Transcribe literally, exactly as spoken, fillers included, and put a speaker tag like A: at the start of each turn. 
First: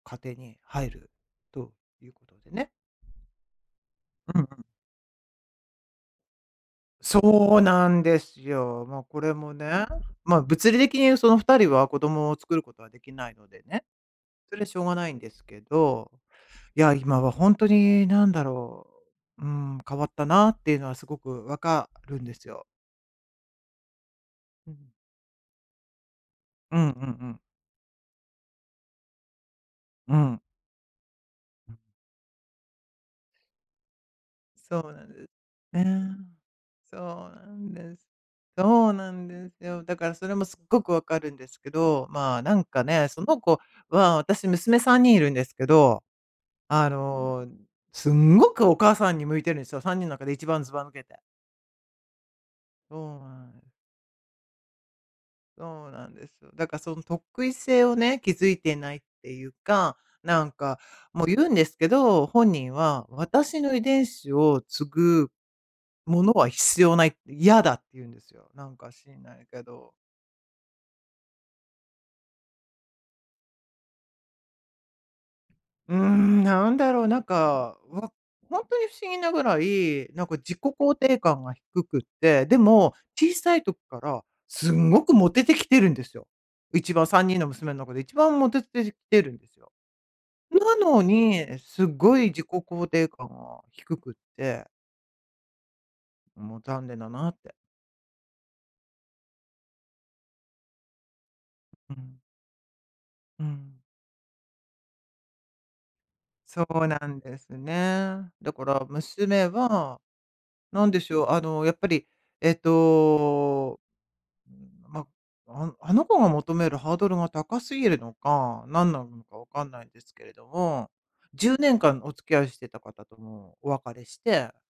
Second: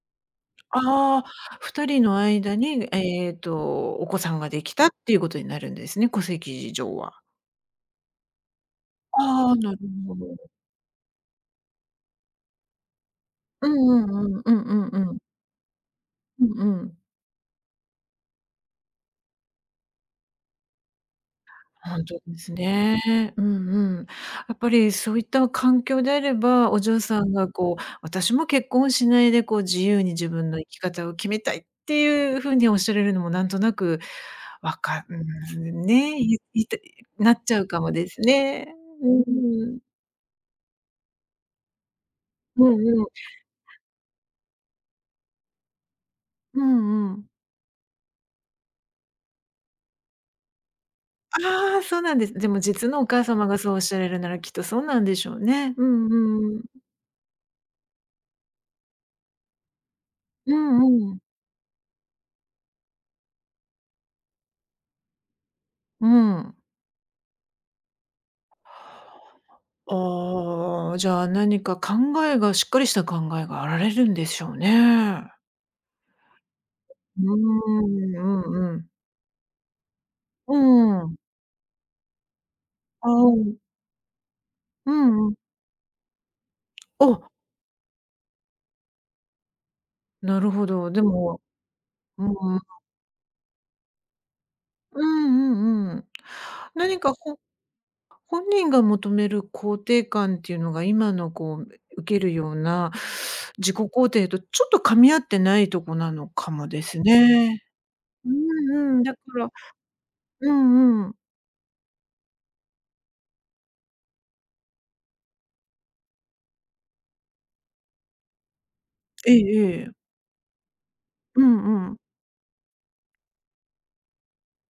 A: 家庭に入る、
B: ああ、
A: と
B: ふたり
A: ゆう
B: の
A: ことで
B: 間
A: ね。
B: に、えっとお子さ
A: う
B: ん
A: んうん。
B: ができたっていうことになるんですね、戸籍上は。
A: そうなんですよ。ま、これ
B: あ
A: も
B: あ、なる
A: ね、
B: ほど。
A: ま、物理的にそのふたりは子供を作ることはできないので
B: う
A: ね、
B: んうんうん、う
A: それしょう
B: ん
A: が
B: う
A: な
B: んう
A: いん
B: ん。
A: ですけど、
B: うん
A: い
B: う
A: や、
B: ん。
A: 今はほんとになんだろう、うん、変わったなっていうのはすごくわか
B: ほんと
A: るんで
B: で
A: す
B: す
A: よ。
B: ね、うんうん。やっぱ
A: うん。
B: りそういった環境であれば、
A: う
B: お
A: ん、うん
B: 嬢さ
A: う
B: ん
A: ん。
B: がこう、私も結婚しないで、こう自由に
A: う
B: 自
A: ん。
B: 分の生き方を決めたいって、いうふうにおっしゃらるのもなんとなく、わ
A: そうな
B: か
A: んです、
B: ん、
A: ね。
B: ね、ゆ言いたい
A: そ
B: な
A: う
B: っ
A: な
B: ちゃう
A: ん
B: かも
A: です。
B: ですね、
A: そう
B: うん
A: なんで
B: うん
A: す
B: うん。
A: よ、だからそれもすっごくわかるんですけど、まあ、なん
B: よ
A: か
B: うよ
A: ね、
B: う。
A: その子は私娘さんにんいるんですけど、
B: う
A: あ
B: んうん。
A: の、すんごくお母さんに向いてるんすよ、さんにんの中で一番ずば抜けて。
B: ああ！そうなんです。でも実
A: そ
B: のお
A: う
B: 母
A: な
B: 様が
A: ん
B: そうおっしゃれるなら、きっとそうなんでしょうね、う
A: そう
B: ん
A: な
B: う
A: んです。
B: んうん。
A: だか、その特異性をね、気づいてないっていうか、なん
B: う
A: か
B: んうん。
A: もう、言うんですけど、本人は、「私の遺伝子を継ぐ
B: う
A: ものは
B: ん。
A: 必要ない」って、「嫌だ」って言うんですよ、なんか知んないけど。
B: ああ、じゃあ何か考えがしっかりした考えがあられるんでしょうね。
A: うん、なんだろう、なんか、わ
B: [unintelligible] あ、
A: ほん
B: う
A: とに
B: ん。
A: 不思議なぐらい、なんか自
B: う
A: 己
B: んう
A: 肯
B: んう
A: 定
B: ん。
A: 感が低くって、でも、
B: あ、
A: 小
B: う
A: さ
B: ん。
A: い時からすん
B: う
A: ごく
B: ん
A: モ
B: うん。
A: テてきてるんですよ、一番、さん
B: お！
A: にんの娘の中で一番モテてしてるんすよ。
B: なるほ
A: な
B: ど。
A: の
B: でも
A: に、すご
B: う
A: い
B: ん
A: 自己
B: うん。
A: 肯定感が低くて
B: うんうんうん。
A: も、残念
B: 何
A: だ
B: か
A: なっ
B: ほ
A: て。
B: 本人が求める肯定感っていうのが今のこう、え
A: う
B: 受け
A: ん。
B: るような、
A: う
B: 自己
A: ん。
B: 肯定とちょっと噛み合ってないとこなのか
A: そ
B: もで
A: うな
B: す
A: んです
B: ね、
A: ね。
B: う
A: だか
B: ん
A: ら
B: うん。だか
A: 娘
B: ら
A: は、
B: う
A: なんで
B: んう
A: し
B: ん。
A: ょう、あの、やっぱり、えっとー、ま、ああの子が求めるハードルが高すぎるのか、なんなの
B: え
A: か分か
B: え
A: んない
B: え
A: ん
B: え。
A: ですけれども、
B: う
A: じゅうねん
B: んう
A: か
B: ん。
A: んお付き合いしてた方ともお別れして